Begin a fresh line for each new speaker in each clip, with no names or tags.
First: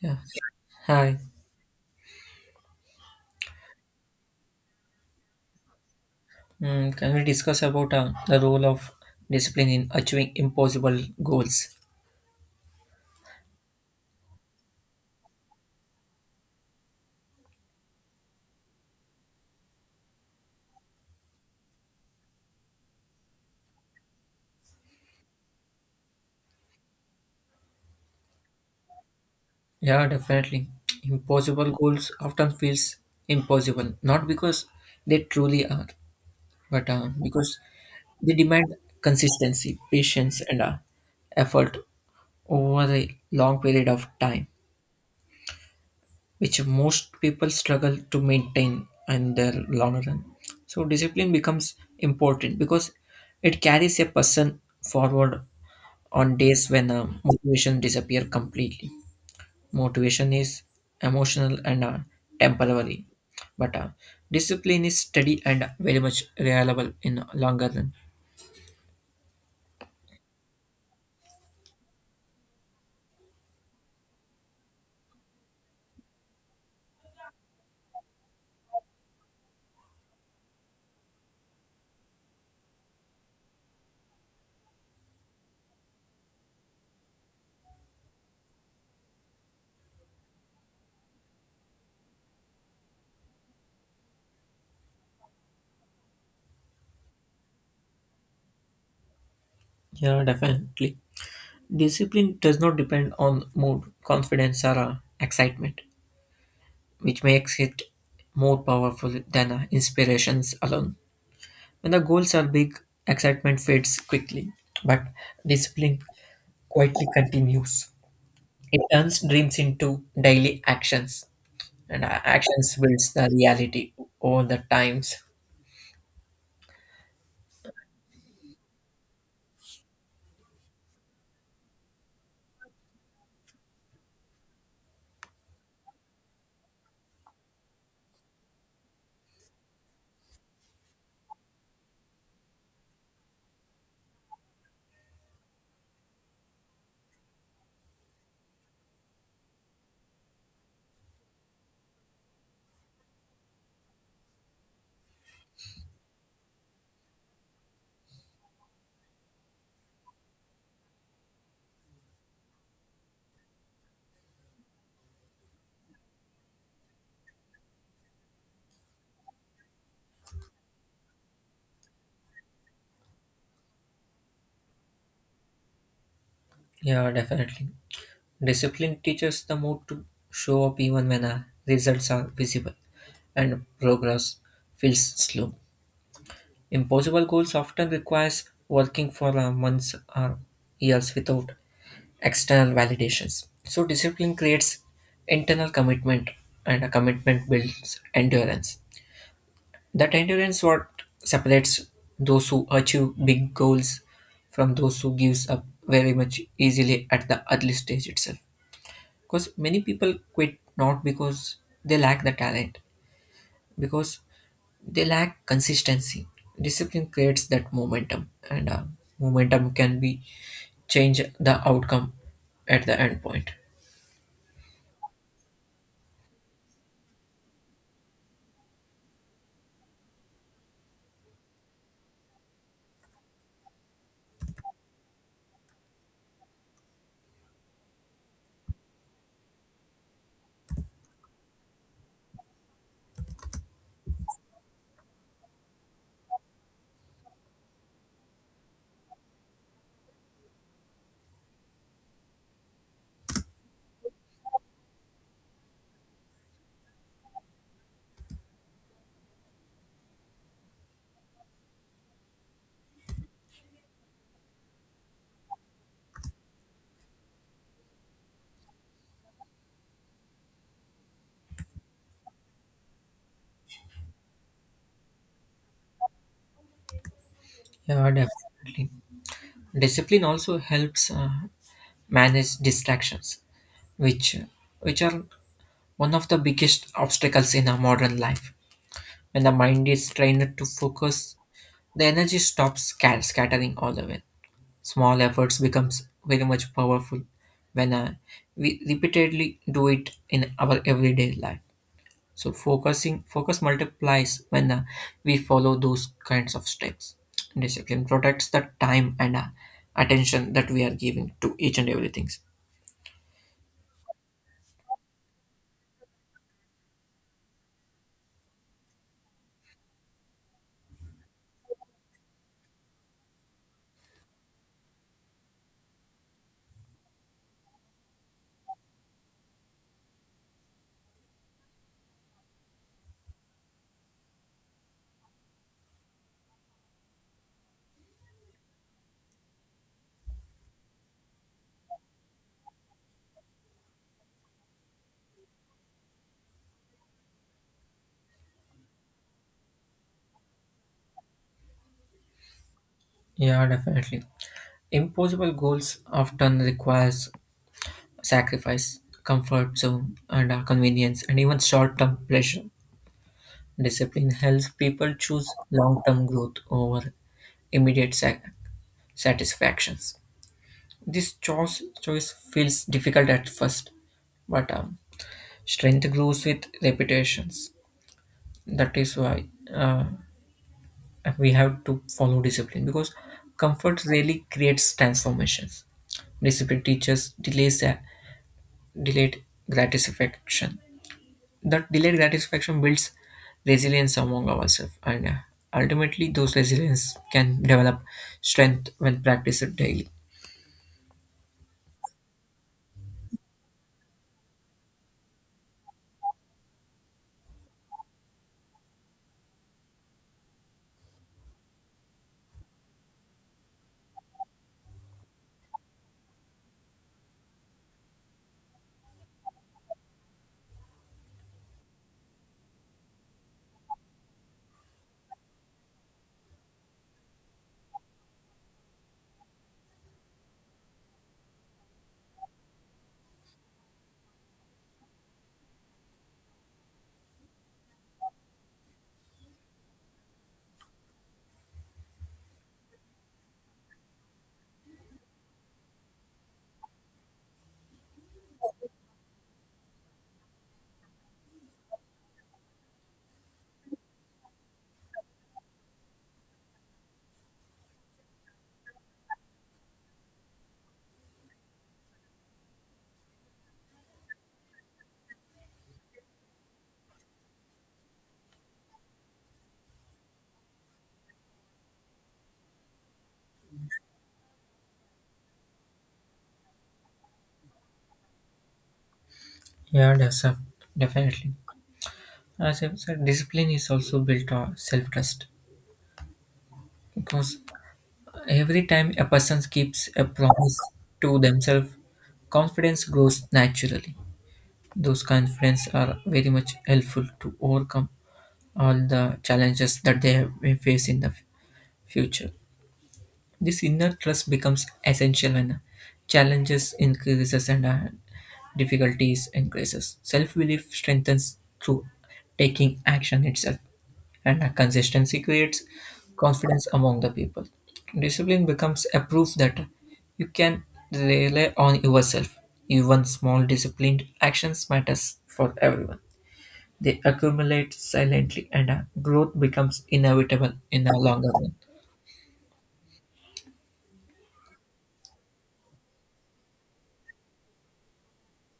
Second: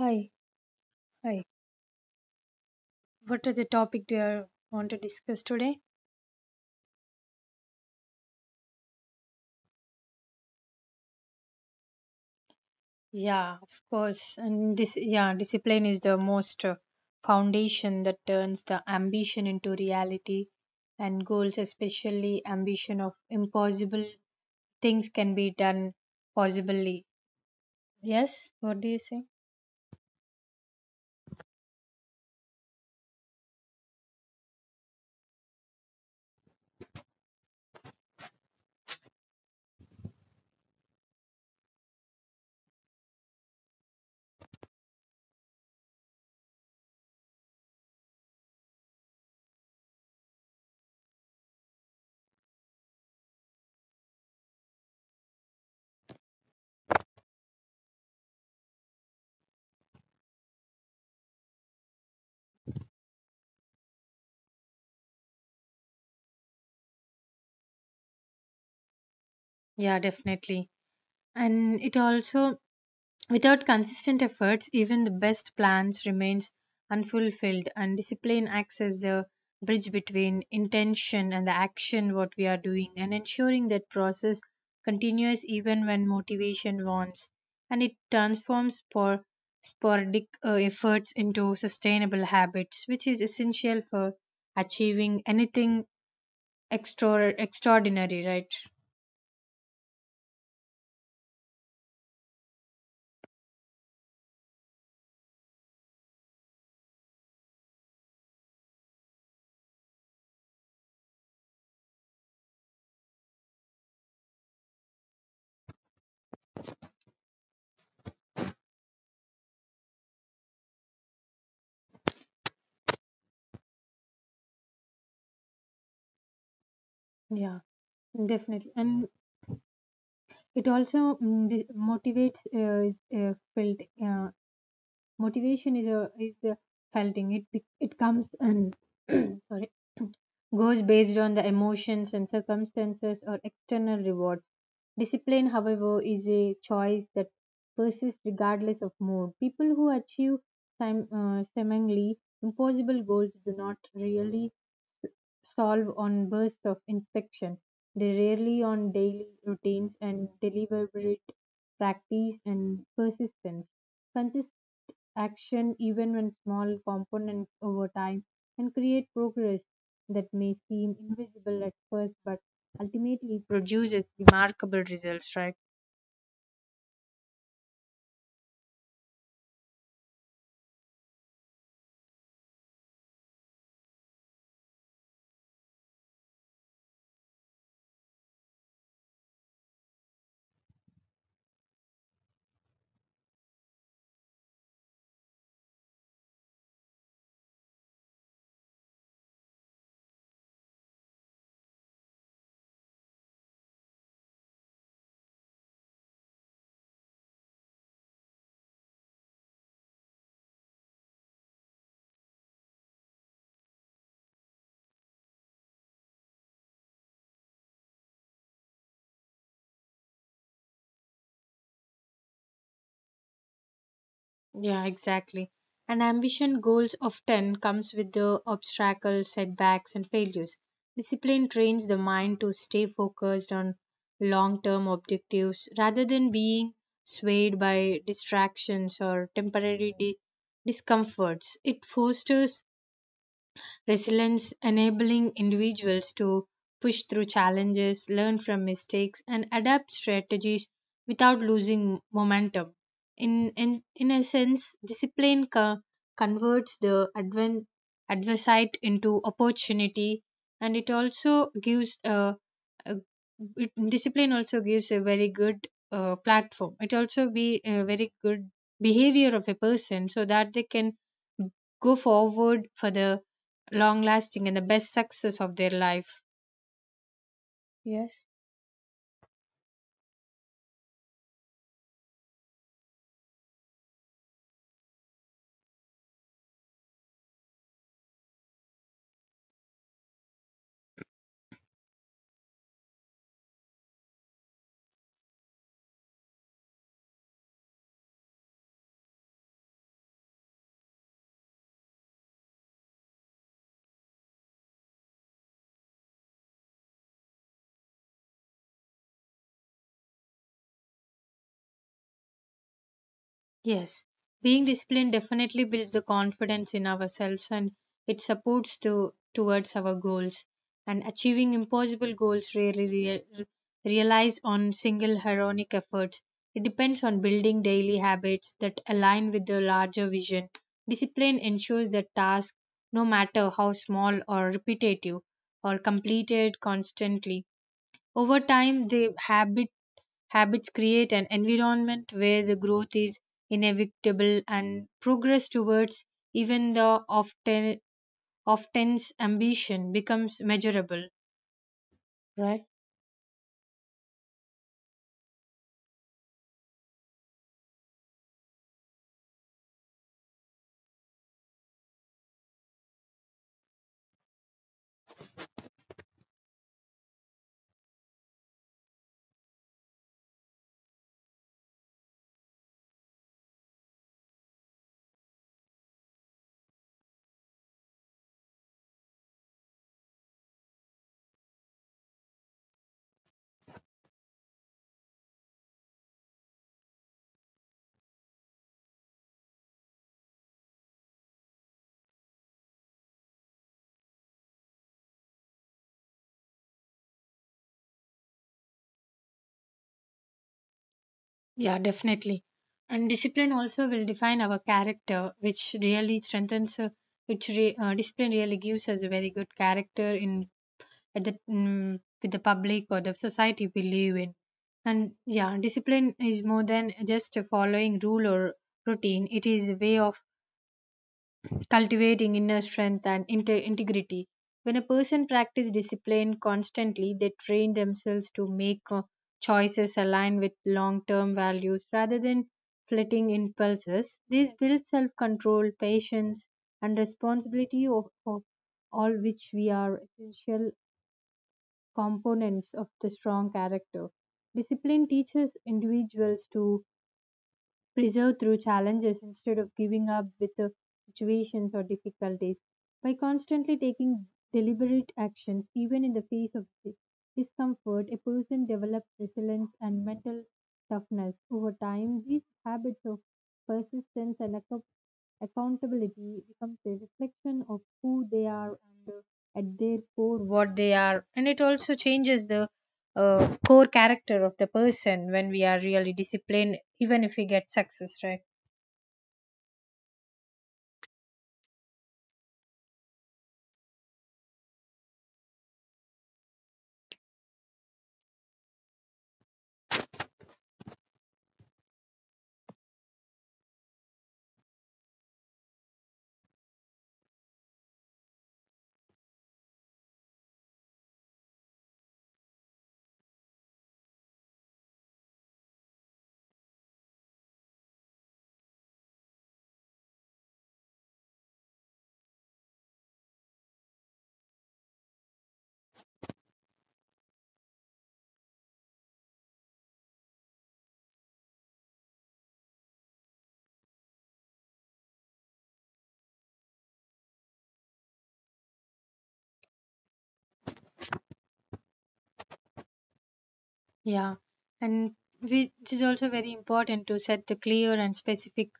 Yeah. Hi.
hi. What are the topic do you want to discuss today?
Can we discuss about the role of discipline in achieving impossible goals?
Yeah, of course. And this, yeah, discipline is the most foundation that turns the ambition into reality, and goals, especially ambition of impossible things, can be done possibly. Yes. What do you say?
Yeah, definitely. Impossible goals often feels impossible, not because they truly are, but because they demand consistency, patience, and effort over a long period of time, which most people struggle to maintain in their longer run. So discipline becomes important because it carries a person forward on days when motivation disappear completely. Motivation is emotional and temporary, but discipline is steady and very much reliable in longer run.
Yeah, definitely. And it also without consistent efforts, even the best plans remains unfulfilled and discipline acts as the bridge between intention and the action what we are doing and ensuring that process continues even when motivation wants and it transforms sporadic efforts into sustainable habits which is essential for achieving anything extraordinary, right?
Yeah, definitely. Discipline does not depend on mood, confidence, or excitement, which makes it more powerful than inspirations alone. When the goals are big, excitement fades quickly, but discipline quietly continues. It turns dreams into daily actions, and actions builds the reality over the times.
Yeah, definitely. And it also motivates felt. uh, Motivation is a felt thing. It comes and sorry goes based on the emotions and circumstances or external rewards. Discipline, however, is a choice that persists regardless of mood. People who achieve seemingly impossible goals do not really solve on bursts of inspection. They rarely on daily routines and deliberate practice and persistence. Consist action even when small components over time and create progress that may seem invisible at first but ultimately produces remarkable results, right?
Yeah, definitely. Discipline teaches the mood to show up even when results are visible and progress feels slow. Impossible goals often requires working for months or years without external validations. So discipline creates internal commitment, and a commitment builds endurance. That endurance what separates those who achieve big goals from those who gives up very much easily at the early stage itself. Because many people quit not because they lack the talent, because they lack consistency. Discipline creates that momentum, and momentum can be change the outcome at the end point.
Yeah, exactly. And ambition goals often comes with the obstacles, setbacks, and failures. Discipline trains the mind to stay focused on long-term objectives rather than being swayed by distractions or temporary discomforts. It fosters resilience, enabling individuals to push through challenges, learn from mistakes, and adapt strategies without losing momentum. In a sense, discipline converts the adversite into opportunity, and it also gives a discipline also gives a very good platform. It also be a very good behavior of a person so that they can go forward for the long lasting and the best success of their life.
Yeah,
Yes.
definitely. Discipline also helps manage distractions, which which are one of the biggest obstacles in our modern life. When the mind is trained to focus, the energy stops scattering all the way. Small efforts becomes very much powerful when we repeatedly do it in our everyday life. So focus multiplies when we follow those kinds of steps. Discipline protects the time and attention that we are giving to each and everything.
Yes, being disciplined definitely builds the confidence in ourselves and it supports to towards our goals. And achieving impossible goals rarely relies on single heroic efforts. It depends on building daily habits that align with the larger vision. Discipline ensures that tasks, no matter how small or repetitive, are completed constantly. Over time, the habits create an environment where the growth is inevitable and progress towards even the often often's ambition becomes measurable, right?
Yeah, definitely. Impossible goals often requires sacrifice comfort zone and our convenience and even short-term pleasure. Discipline helps people choose long-term growth over immediate satisfactions. This choice feels difficult at first, but strength grows with repetitions. That is why, uh, we have to follow discipline because comfort really creates transformations. Discipline teaches delays delayed gratification. That delayed gratification builds resilience among ourselves, and ultimately those resilience can develop strength when practiced daily.
Yeah, definitely. And discipline also will define our character, which really strengthens, discipline really gives us a very good character in at the with the public or the society we live in. And yeah, discipline is more than just following rule or routine. It is a way of cultivating inner strength and integrity. When a person practices discipline constantly, they train themselves to make choices aligned with long term values rather than flitting impulses. This builds self control, patience, and responsibility of all which we are essential components of the strong character. Discipline teaches individuals to preserve through challenges instead of giving up with the situations or difficulties. By constantly taking deliberate actions, even in the face of discomfort, a person develops resilience and mental toughness over time. These habits of persistence and accountability becomes a reflection of who they are and at their core what they are, and it also changes the core character of the person when we are really disciplined, even if we get success, right?
yeah that's a, Definitely, as I said, discipline is also built on self-trust, because every time a person keeps a promise to themselves, confidence grows naturally. Those confidence are very much helpful to overcome all the challenges that they may face in the future. This inner trust becomes essential when challenges increases and difficulties increases. Self-belief strengthens through taking action itself, and consistency creates confidence among the people. Discipline becomes a proof that you can rely on yourself. Even small disciplined actions matters for everyone. They accumulate silently, and growth becomes inevitable in the longer run.
Yeah, and which is also very important to set the clear and specific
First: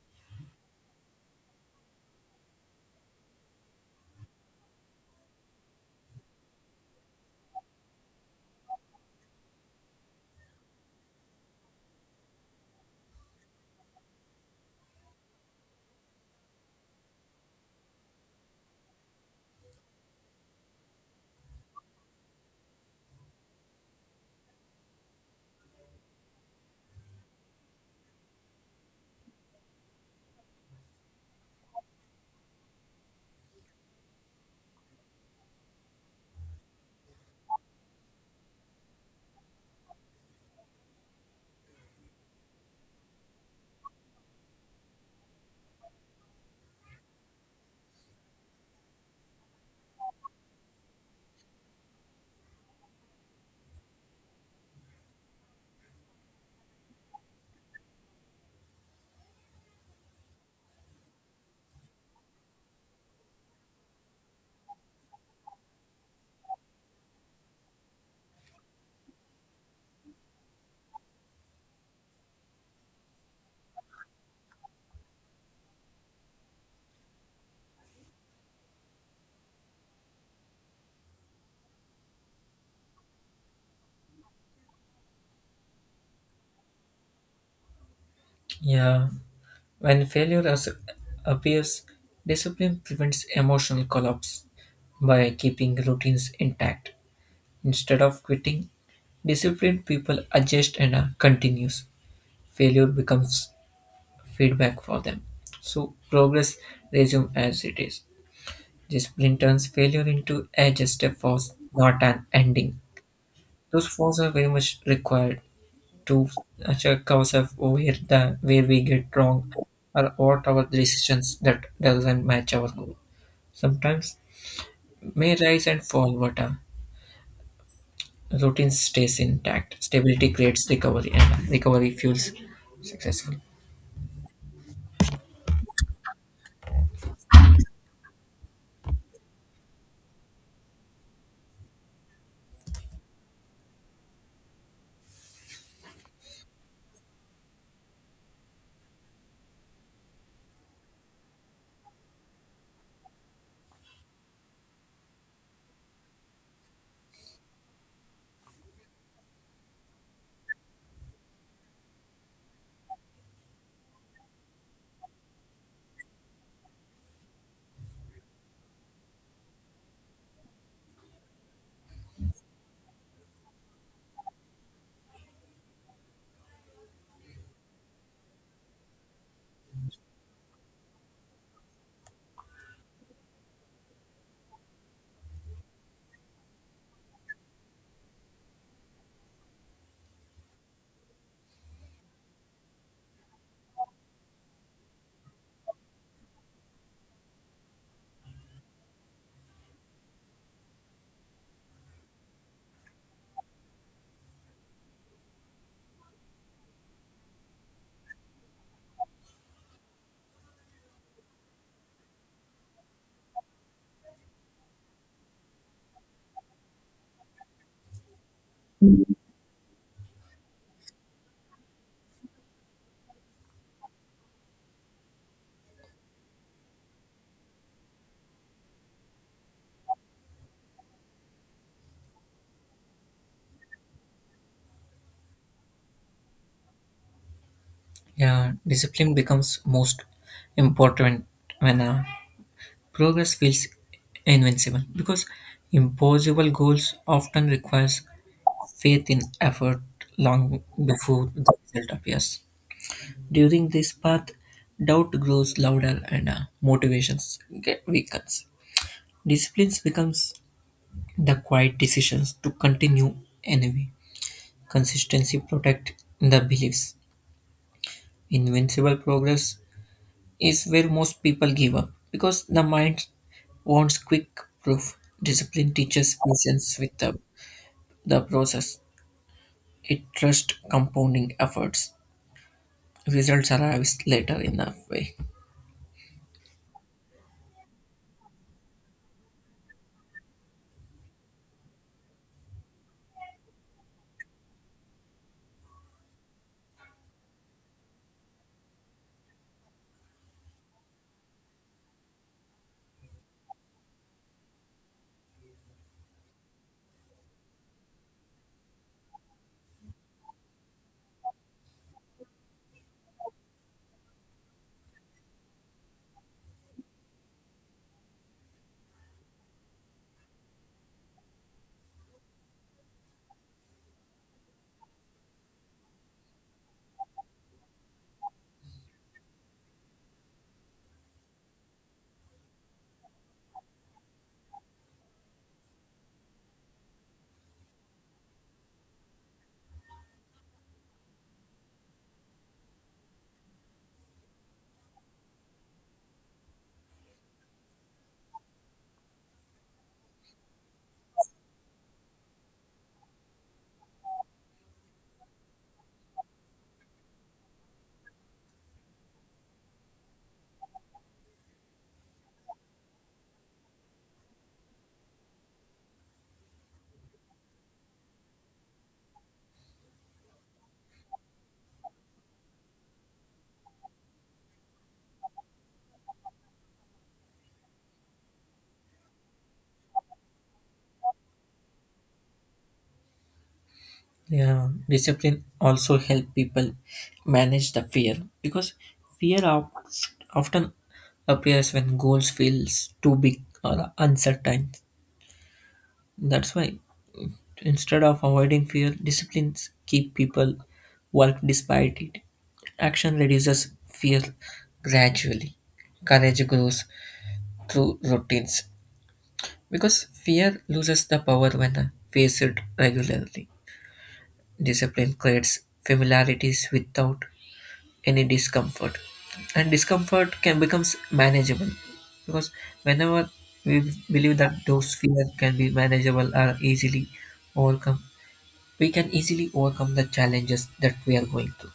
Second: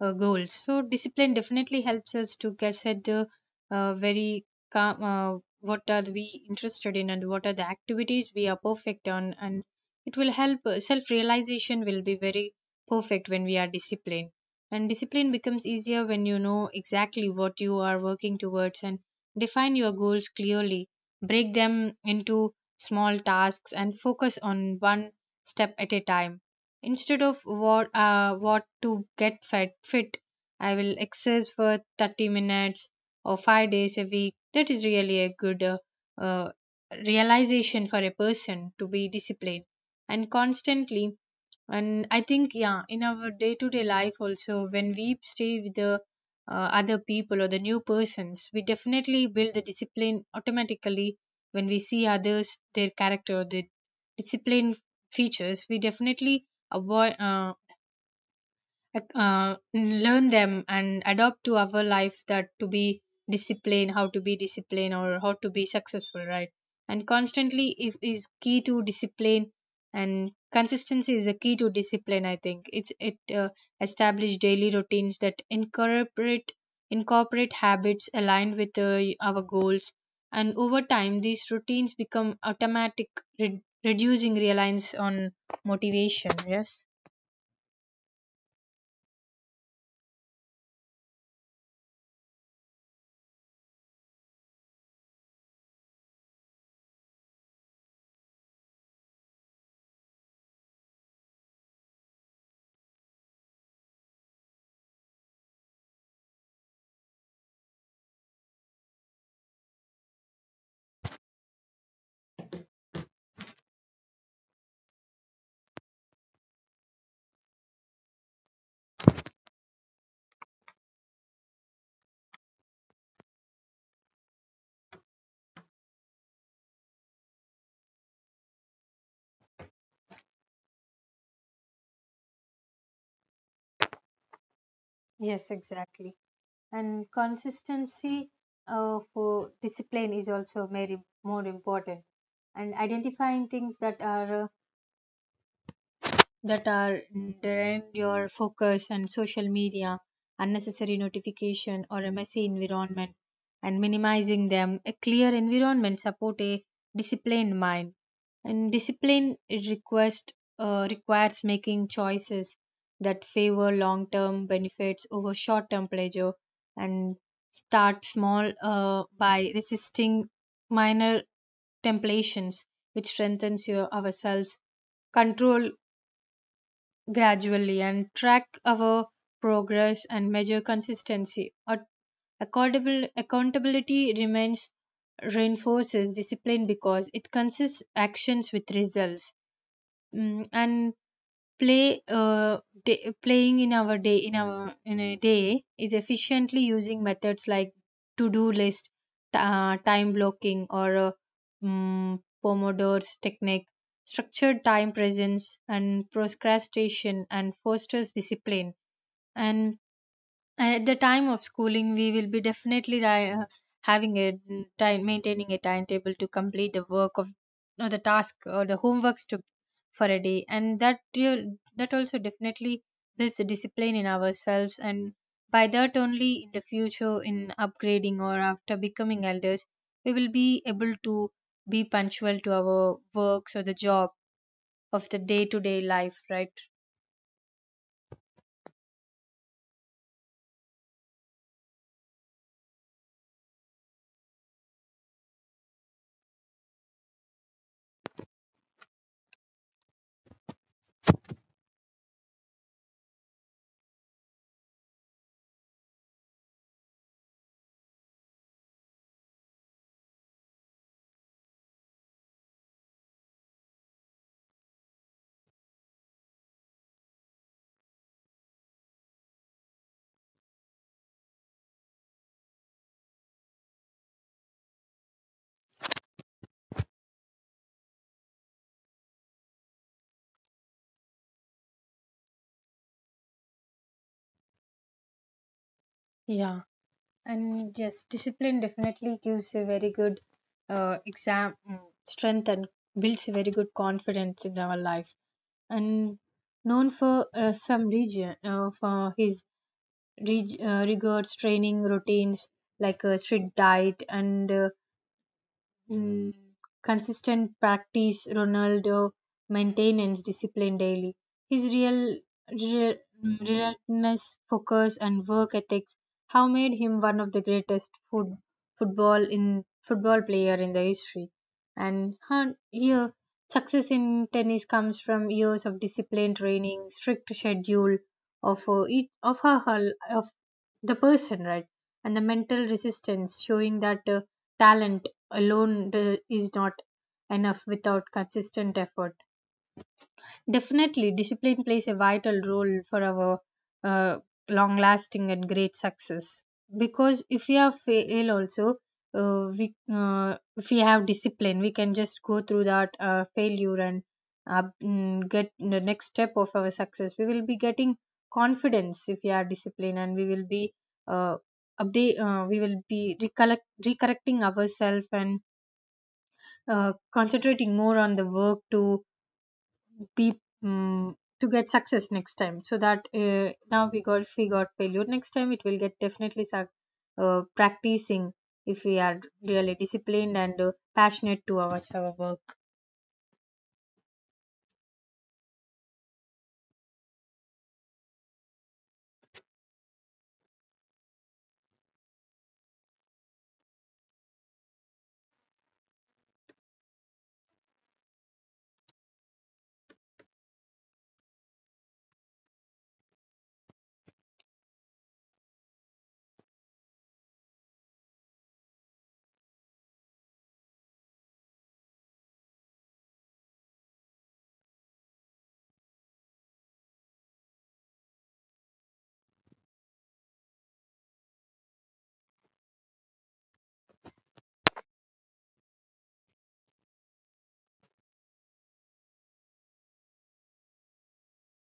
goals. So discipline definitely helps us to get set the very calm, what are we interested in and what are the activities we are perfect on, and it will help self-realization will be very perfect when we are disciplined. And discipline becomes easier when you know exactly what you are working towards and define your goals clearly. Break them into small tasks and focus on one step at a time. Instead of what to get fed, fit, I will exercise for 30 minutes or 5 days a week. That is really a good uh, realization for a person to be disciplined and constantly. And I think, yeah, in our day to day life also, when we stay with the other people or the new persons, we definitely build the discipline automatically when we see others, their character, their discipline features. We definitely avoid. Learn them and adopt to our life that to be disciplined, how to be disciplined or how to be successful, right? And constantly if, is key to discipline and consistency is a key to discipline. I think it establish daily routines that incorporate habits aligned with our goals, and over time these routines become automatic, reducing reliance on motivation. Yes.
Yeah. When appears, discipline prevents emotional collapse by keeping routines intact. Instead of quitting, disciplined people adjust and are continuous. Failure becomes feedback for them. So progress resumes as it is. Discipline turns failure into a just a force, not an ending. Those forces are very much required to check ourselves where the where we get wrong or what our decisions that doesn't match our goal. Sometimes may rise and fall, but a routine stays intact. Stability creates recovery, and recovery fuels successful.
Yes, exactly. And consistency for discipline is also very more important, and identifying things that are drained your focus and social media, unnecessary notification or a messy environment and minimizing them. A clear environment support a disciplined mind. And discipline it request requires making choices that favor long-term benefits over short-term pleasure, and start small by resisting minor temptations which strengthens your ourselves control gradually and track our progress and measure consistency. Accountability remains reinforces discipline because it consists actions with results. And play uh, playing in our day in our in a day is efficiently using methods like to do list, time blocking or mm, pomodoro's technique structured time presence and procrastination and fosters discipline. And at the time of schooling we will be definitely having a time maintaining a timetable to complete the work of or the task or the homeworks to for a day, and that that also definitely builds a discipline in ourselves, and by that only in the future in upgrading or after becoming elders, we will be able to be punctual to our works or the job of the day to day life, right?
Yeah, discipline becomes most important when progress feels invincible, because impossible goals often requires faith in effort long before the result appears. During this path, doubt grows louder and motivations get weakens. Discipline becomes the quiet decisions to continue anyway. Consistency protect the beliefs. Invincible progress is where most people give up because the mind wants quick proof. Discipline teaches patience with the process. It trusts compounding efforts. Results arrive later in a way.
Yeah. And yes, discipline definitely gives a very good uh, exam mm, strength and builds a very good confidence in our life. And known for some region for his rigorous training routines like a strict diet and Mm, consistent practice, Ronaldo maintains discipline daily. His real mm, relentless focus and work ethics have made him one of the greatest football player in the history. And here, success in tennis comes from years of disciplined training, strict schedule of each of of the person, right, and the mental resistance, showing that talent alone is not enough without consistent effort. Definitely, discipline plays a vital role for our uh, long lasting and great success. Because if we are fail also, we if we have discipline, we can just go through that failure and get the next step of our success. We will be getting confidence if we are disciplined, and we will be uh, update. We will be recorrecting ourselves and concentrating more on the work to be um, to get success next time, so that now we got if we got failure next time it will get definitely suc practicing, if we are really disciplined and passionate to our work.
Yeah, discipline also help people manage the fear, because fear of, often appears when goals feels too big or uncertain. That's why instead of avoiding fear, disciplines keep people work despite it. Action reduces fear gradually. Courage grows through routines because fear loses the power when faced regularly. Discipline creates familiarities without any discomfort, and discomfort can becomes manageable, because whenever we believe that those fears can be manageable or easily overcome, we can easily overcome the challenges that we are going through.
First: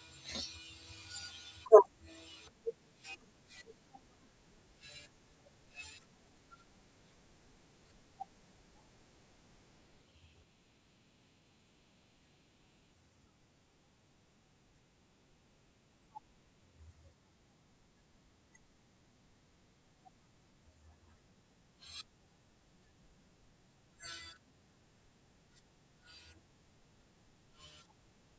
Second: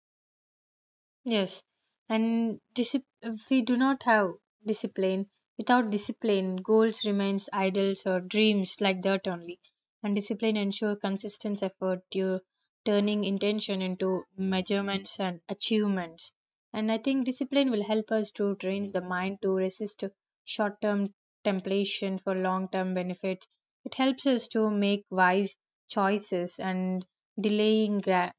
Yes, and if we do not have discipline, without discipline, goals remains idols or dreams like that only. And discipline ensure consistent effort, you turning intention into measurements and achievements. And I think discipline will help us to train the mind to resist short-term temptation for long-term benefits. It helps us to make wise choices and delaying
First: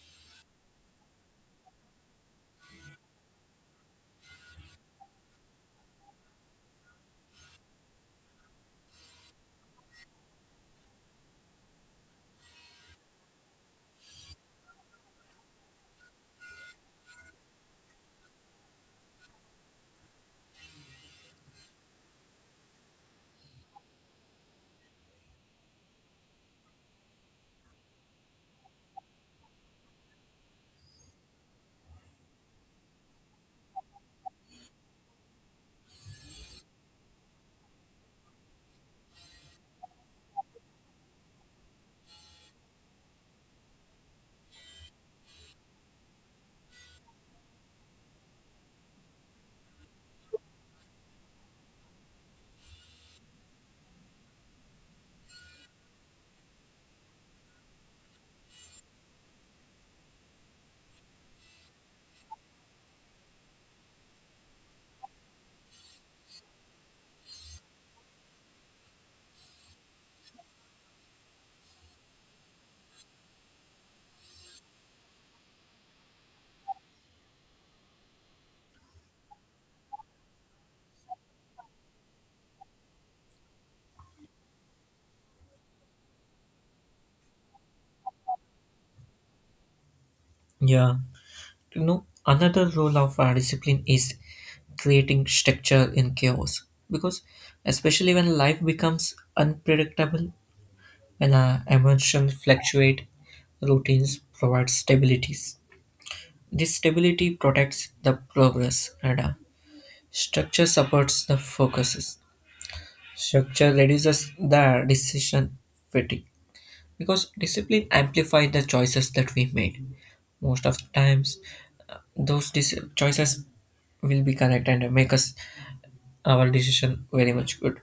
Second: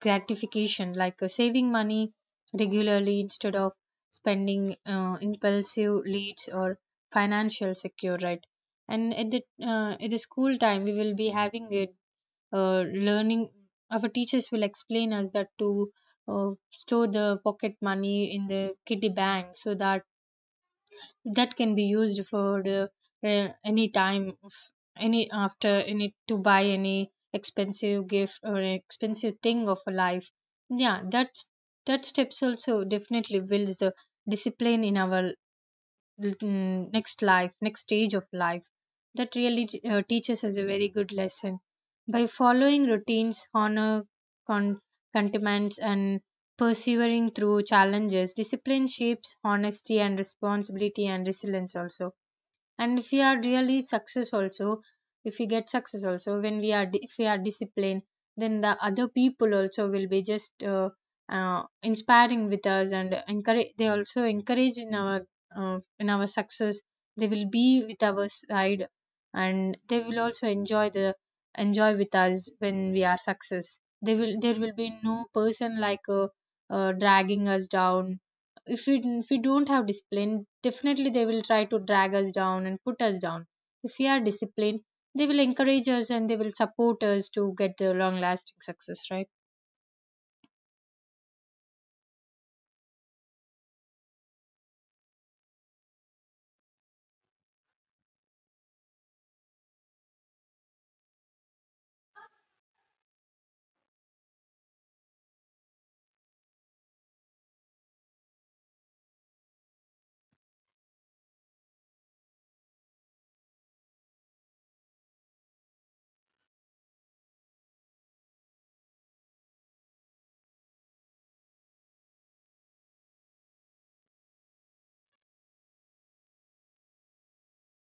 gratification like saving money regularly instead of spending impulsive leads or financial secure, right? And at the school time we will be having it uh, learning our teachers will explain us that to store the pocket money in the kitty bank so that that can be used for the, any time of any to buy any expensive gift or an expensive thing of a life. Yeah, that's that steps also definitely builds the discipline in our next life, next stage of life. That really teaches us a very good lesson. By following routines, honor, con- contentments, and persevering through challenges, discipline shapes honesty and responsibility and resilience also. And if we are really success also, if we get success also when we are, if we are disciplined, then the other people also will be just inspiring with us and encourage, they also encourage in our success. They will be with our side, and they will also enjoy the enjoy with us when we are success. They will, there will be no person like dragging us down if we, if we don't have discipline. Definitely they will try to drag us down and put us down. If we are disciplined, they will encourage us and they will support us to get the long lasting success, right?
Yeah, you know, another role of our discipline is creating structure in chaos, because especially when life becomes unpredictable, when our emotions fluctuate, routines provide stability. This stability protects the progress radar. Structure supports the focuses. Structure reduces the decision fatigue, because discipline amplifies the choices that we made. Most of the times, those choices will be correct and make us our decision very much good.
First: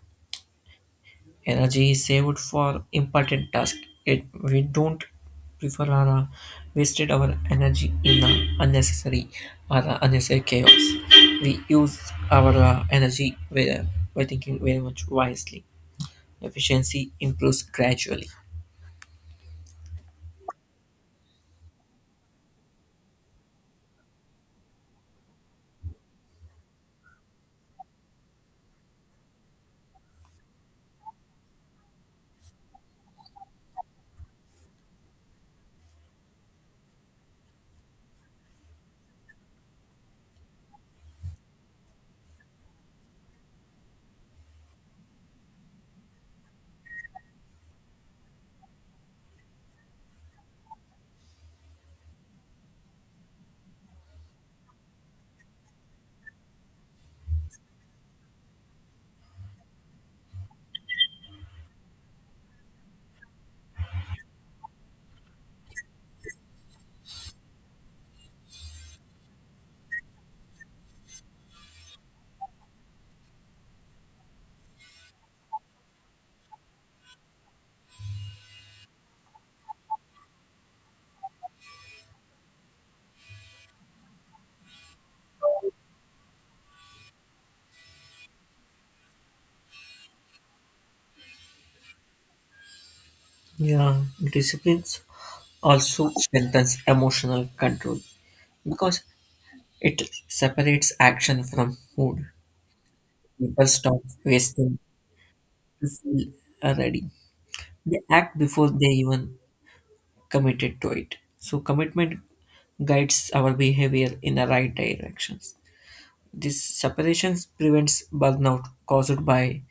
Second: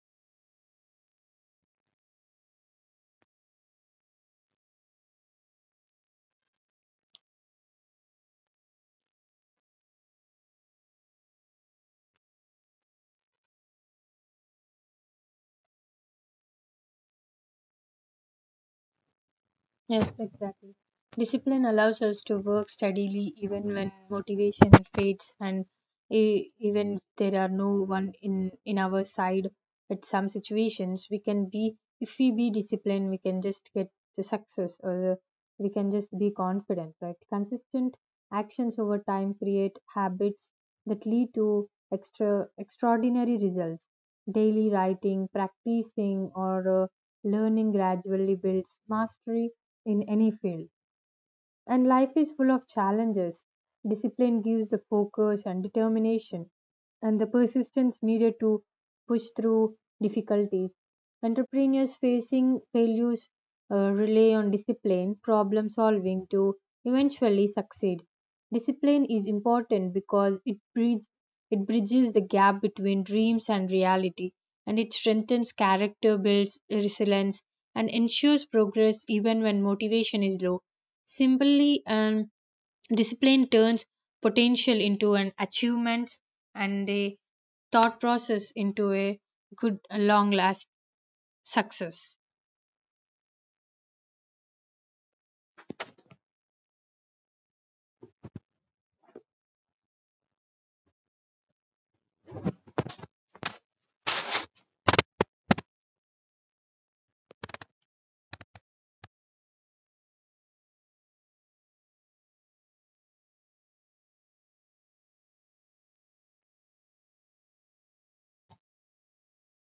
Energy is saved for important tasks. It we don't prefer or wasted our energy in unnecessary or unnecessary chaos. We use our energy where by thinking very much wisely. Efficiency improves gradually.
Yes, exactly. Discipline allows us to work steadily even when motivation fades, and even if there are no one in our side. At some situations we can be, if we be disciplined we can just get the success, or the, we can just be confident, right? Consistent actions over time create habits that lead to extraordinary results. Daily writing practicing or learning gradually builds mastery in any field. And life is full of challenges. Discipline gives the focus and determination, and the persistence needed to push through difficulties. Entrepreneurs facing failures rely on discipline, problem solving to eventually succeed. Discipline is important because it bridges the gap between dreams and reality, and it strengthens character, builds resilience, and ensures progress even when motivation is low. Simply and discipline turns potential into an achievement, and a thought process into a good long last success.
Yeah, disciplines also strengthens emotional control because it separates action from mood. People stop wasting to feel ready. They act before they even committed to it. So commitment guides our behavior in the right directions. This separations prevents burnout caused by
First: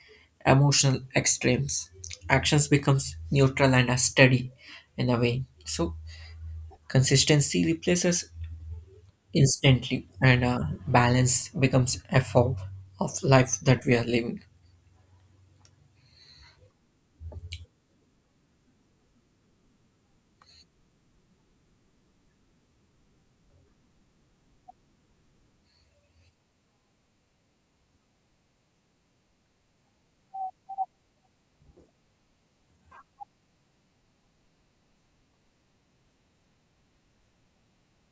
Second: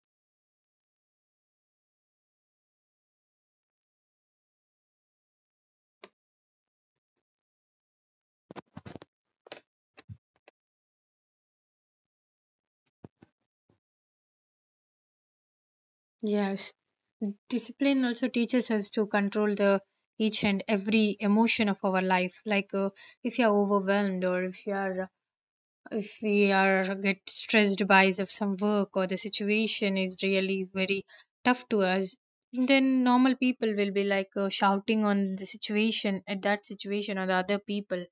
emotional extremes. Actions becomes neutral and are steady in a way. So consistency replaces instantly, and balance becomes a form of life that we are living.
Yes. Discipline also teaches us to control the each and every emotion of our life. Like if you are overwhelmed, or if you are if we are get stressed by the, some work, or the situation is really very tough to us, then normal people will be like shouting on the situation at that situation or the other people,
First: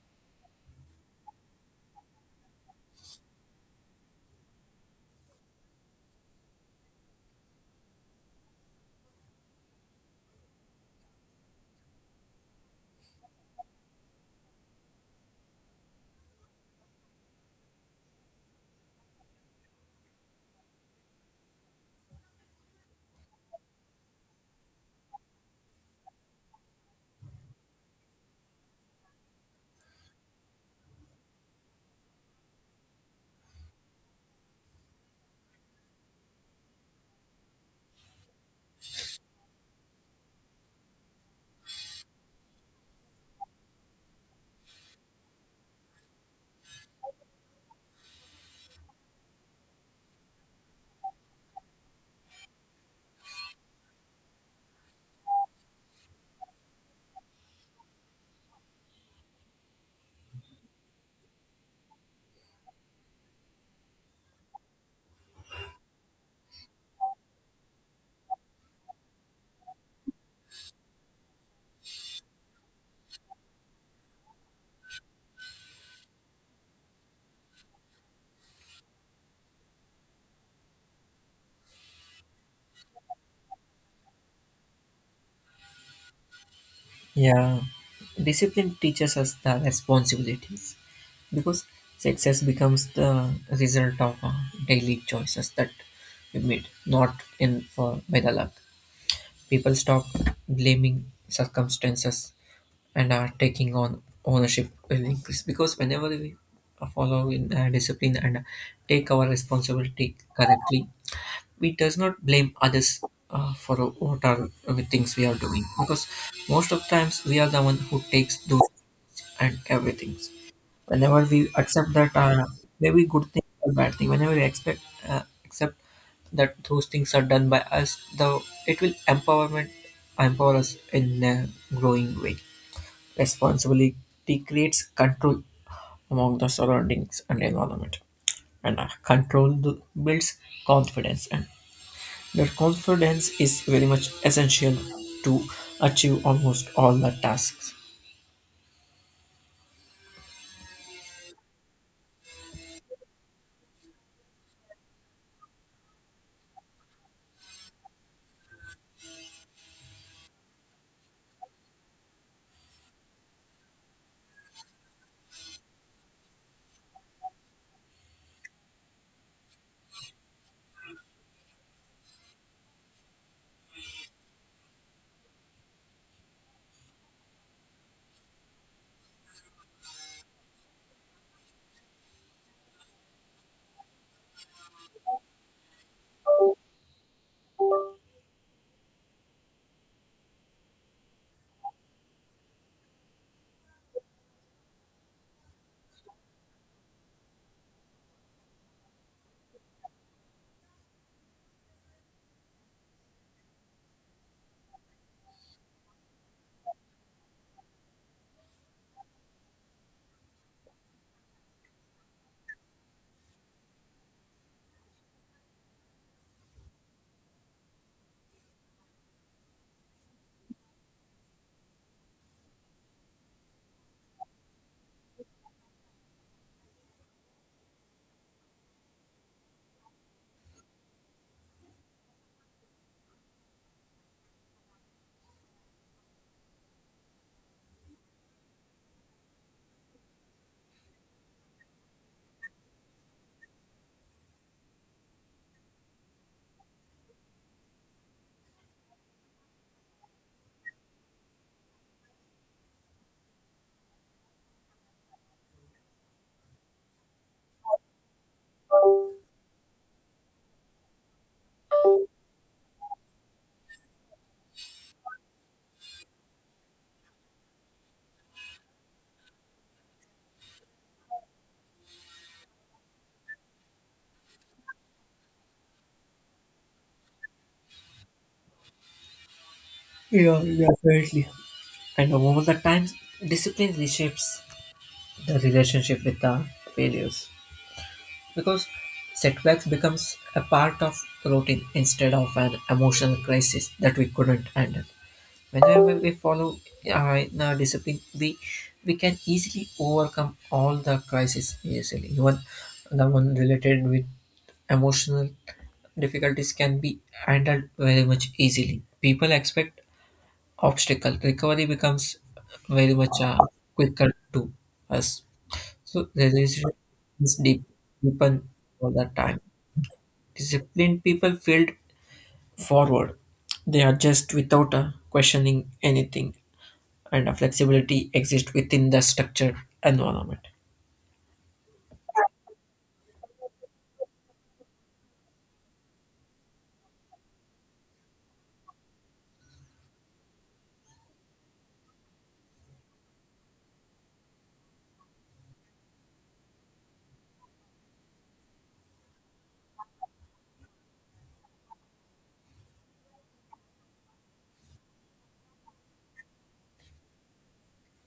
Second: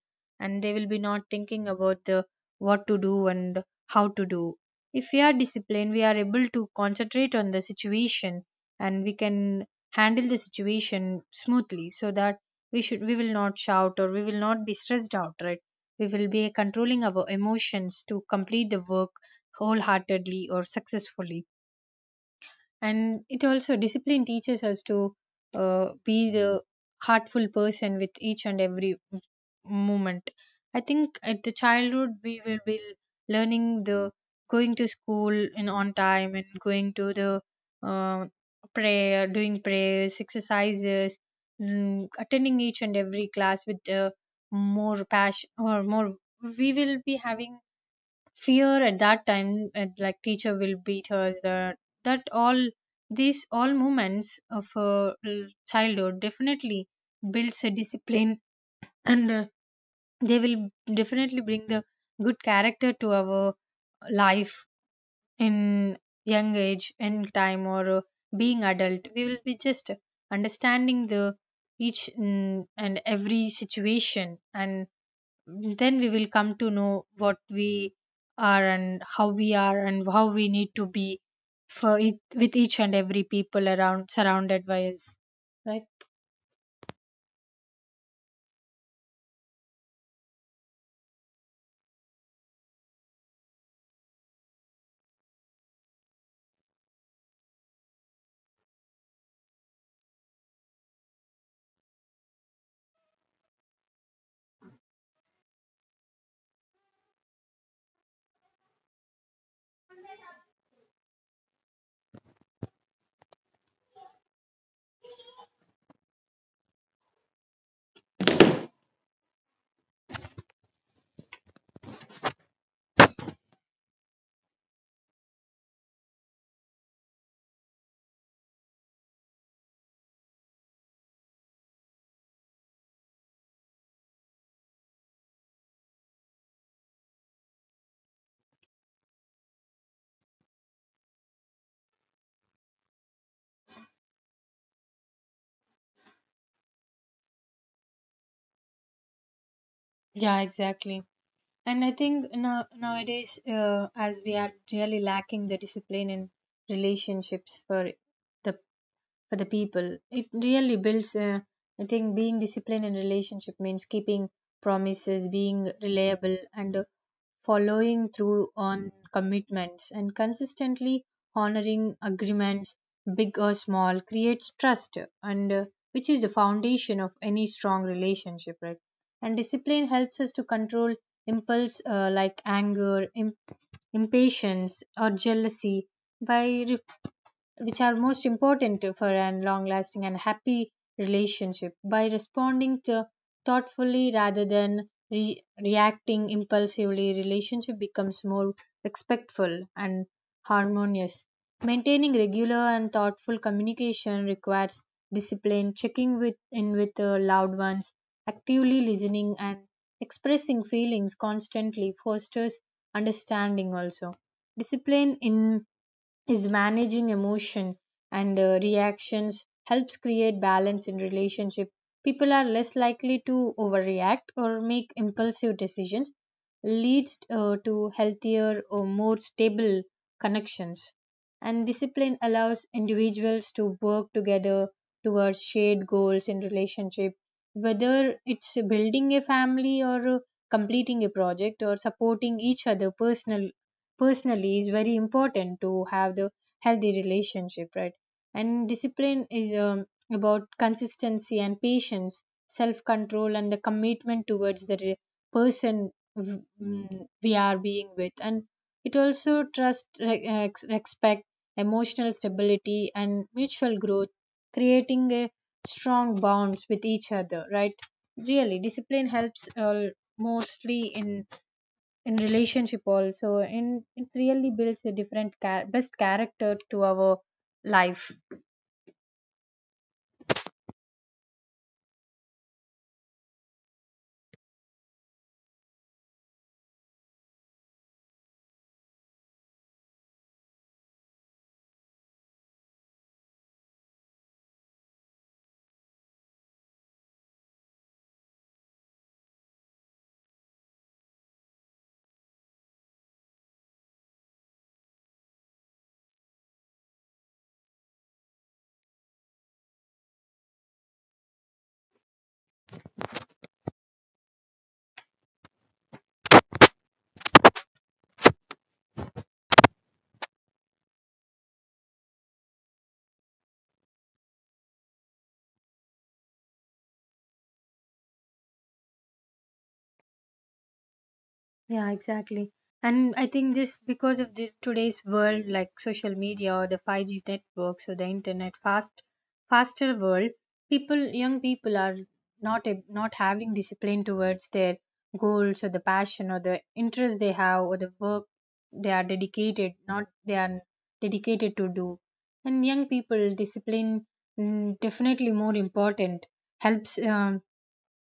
and they will be not thinking about the what to do and how to do. If we are disciplined, we are able to concentrate on the situation, and we can handle the situation smoothly, so that we should, we will not shout or we will not be stressed out, right? We will be controlling our emotions to complete the work wholeheartedly or successfully. And it also, discipline teaches us to be the heartful person with each and every moment. I think at the childhood we will be learning the going to school in on time, and going to the uh, prayer, doing prayers exercises, attending each and every class with more passion or more. We will be having fear at that time, and like teacher will beat her, that that all, these all moments of her childhood definitely builds a discipline. And they will definitely bring the good character to our life. In young age and time, or being adult, we will be just understanding the each and every situation, and then we will come to know what we are and how we are and how we need to be for it with each and every people around surrounded by us, right?
Yeah, discipline teaches us the responsibilities, because success becomes the result of daily choices that we made, not in for by the luck. People stop blaming circumstances and are taking on ownership will increase, because whenever we follow in discipline and take our responsibility correctly, we does not blame others for what are the things we are doing, because most of times we are the one who takes those and everything. Whenever we accept that, maybe good thing or bad thing, whenever we expect accept that those things are done by us though, it will empowerment empower us in a growing way. Responsibility creates control among the surroundings and environment, and builds confidence, and that confidence is very much essential to achieve almost all the tasks.
Yeah, exactly. And I think now, nowadays as we are really lacking the discipline in relationships for the, for the people, it really builds I think being disciplined in relationship means keeping promises, being reliable, and following through on commitments, and consistently honoring agreements, big or small, creates trust, and which is the foundation of any strong relationship, right? And discipline helps us to control impulse like anger, impatience, or jealousy, by which are most important for a long lasting and happy relationship. By responding to thoughtfully rather than reacting impulsively, relationship becomes more respectful and harmonious. Maintaining regular and thoughtful communication requires discipline, checking with in with loved ones, actively listening and expressing feelings constantly fosters understanding also. Discipline in is managing emotion and reactions helps create balance in relationship. People are less likely to overreact or make impulsive decisions, leads to healthier or more stable connections. And discipline allows individuals to work together towards shared goals in relationship, whether it's building a family, or completing a project, or supporting each other personally. Personally is very important to have the healthy relationship, right? And discipline is about consistency and patience, self control and the commitment towards the person we are being with. And it also trust respect, emotional stability and mutual growth, creating a strong bonds with each other, right? Really discipline helps mostly in relationship also, and it really builds a different best character to our life.
Yeah, definitely. And over the time, discipline reshapes the relationship with the failures, because setbacks becomes a part of routine instead of an emotional crisis that we couldn't handle. Whenever we follow in a discipline, we can easily overcome all the crises easily, even the one related with emotional difficulties can be handled very much easily. People expect obstacle. Recovery becomes very much quicker to us. So the relationship is deepen all the time. Disciplined people field forward. They adjust without questioning anything, and flexibility exists within the structured environment.
Yeah, exactly. And I think this because of the today's world like social media or the 5G network, so the internet fast faster world, people, young people are not having discipline towards their goals or the passion or the interest they have, or the work they are dedicated, not they are dedicated to do. And young people discipline, definitely more important, helps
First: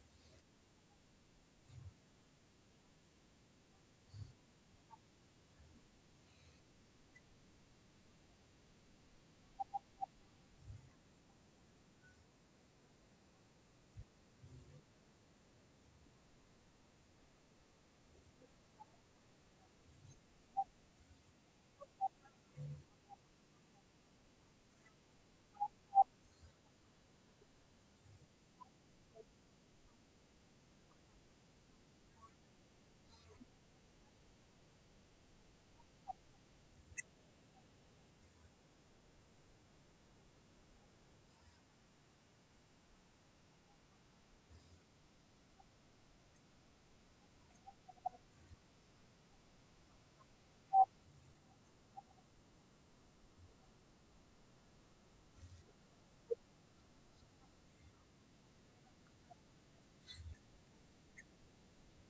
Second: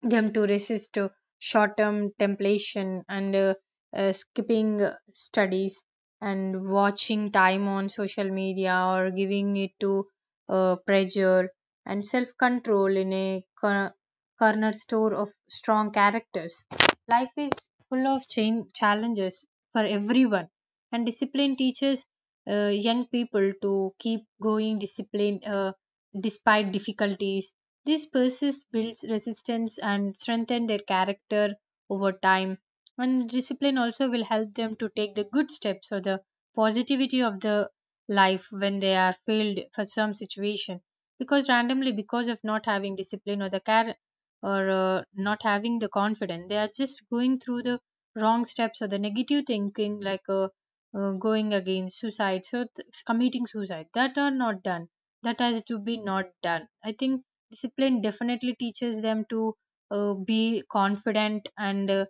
them to resist to short-term temptation, and skipping studies and watching time on social media, or giving it to pressure. And self-control in a corner store of strong characters. Life is full of chain challenges for everyone, and discipline teaches young people to keep going disciplined despite difficulties. This process builds resistance and strengthen their character over time. And discipline also will help them to take the good steps or the positivity of the life when they are failed for some situation. Because randomly, because of not having discipline or the care, or not having the confidence, they are just going through the wrong steps or the negative thinking, like going against suicide, so committing suicide. That are not done. That has to be not done. I think discipline definitely teaches them to be confident, and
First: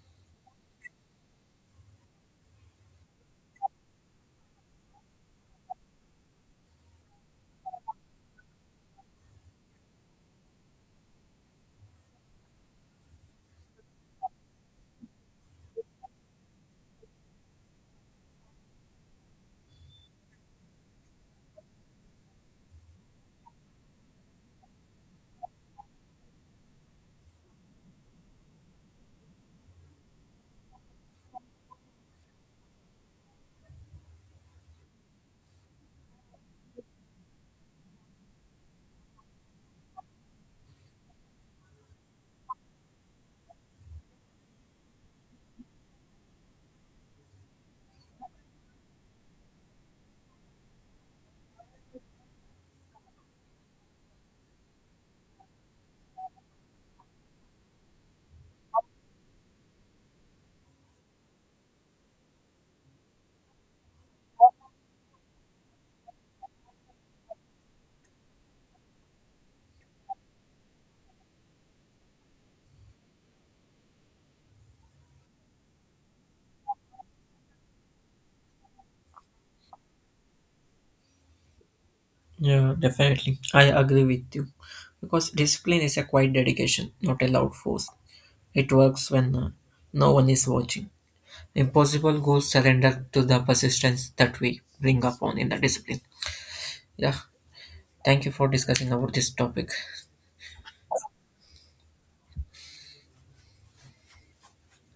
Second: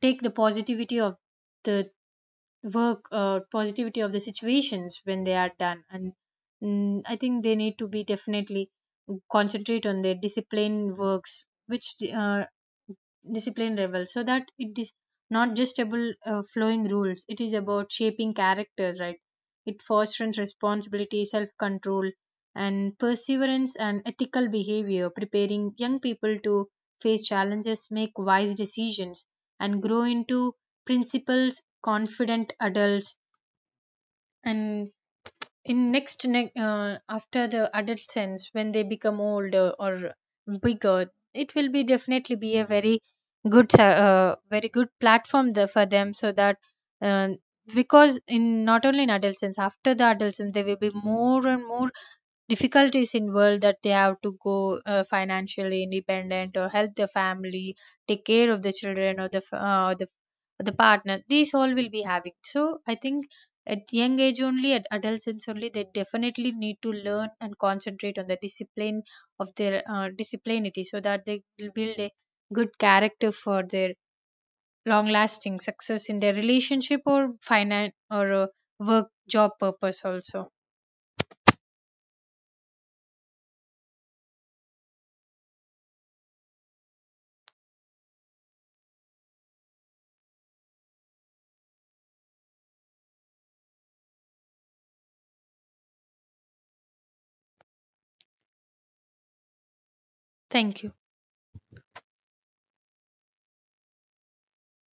take the positivity of the work, positivity of the situations when they are done. And I think they need to be definitely concentrate on their discipline works, which discipline rebel, so that it is not just about flowing rules, it is about shaping character, right? It fosters responsibility, self control, and perseverance and ethical behavior, preparing young people to face challenges, make wise decisions, and grow into principles, confident adults. And in after the adolescence, when they become older or bigger, it will be definitely be a very good very good platform there for them, so that uh, because in not only in adolescence, after the adolescence there will be more and more difficulties involved, that they have to go financially independent, or help the family, take care of the children, or the the partner, these all will be having. So I think at young age only, at adolescence only, they definitely need to learn and concentrate on the discipline of their disciplinity, so that they will build a good character for their long lasting success in their relationship, or finance, or work job purpose also.
Yeah, definitely. I agree with you because discipline is a quiet dedication, not a loud force. It works when no one is watching. Impossible goals surrender to the persistence that we bring upon in the discipline. Yeah, thank you for discussing about this topic.
Thank you.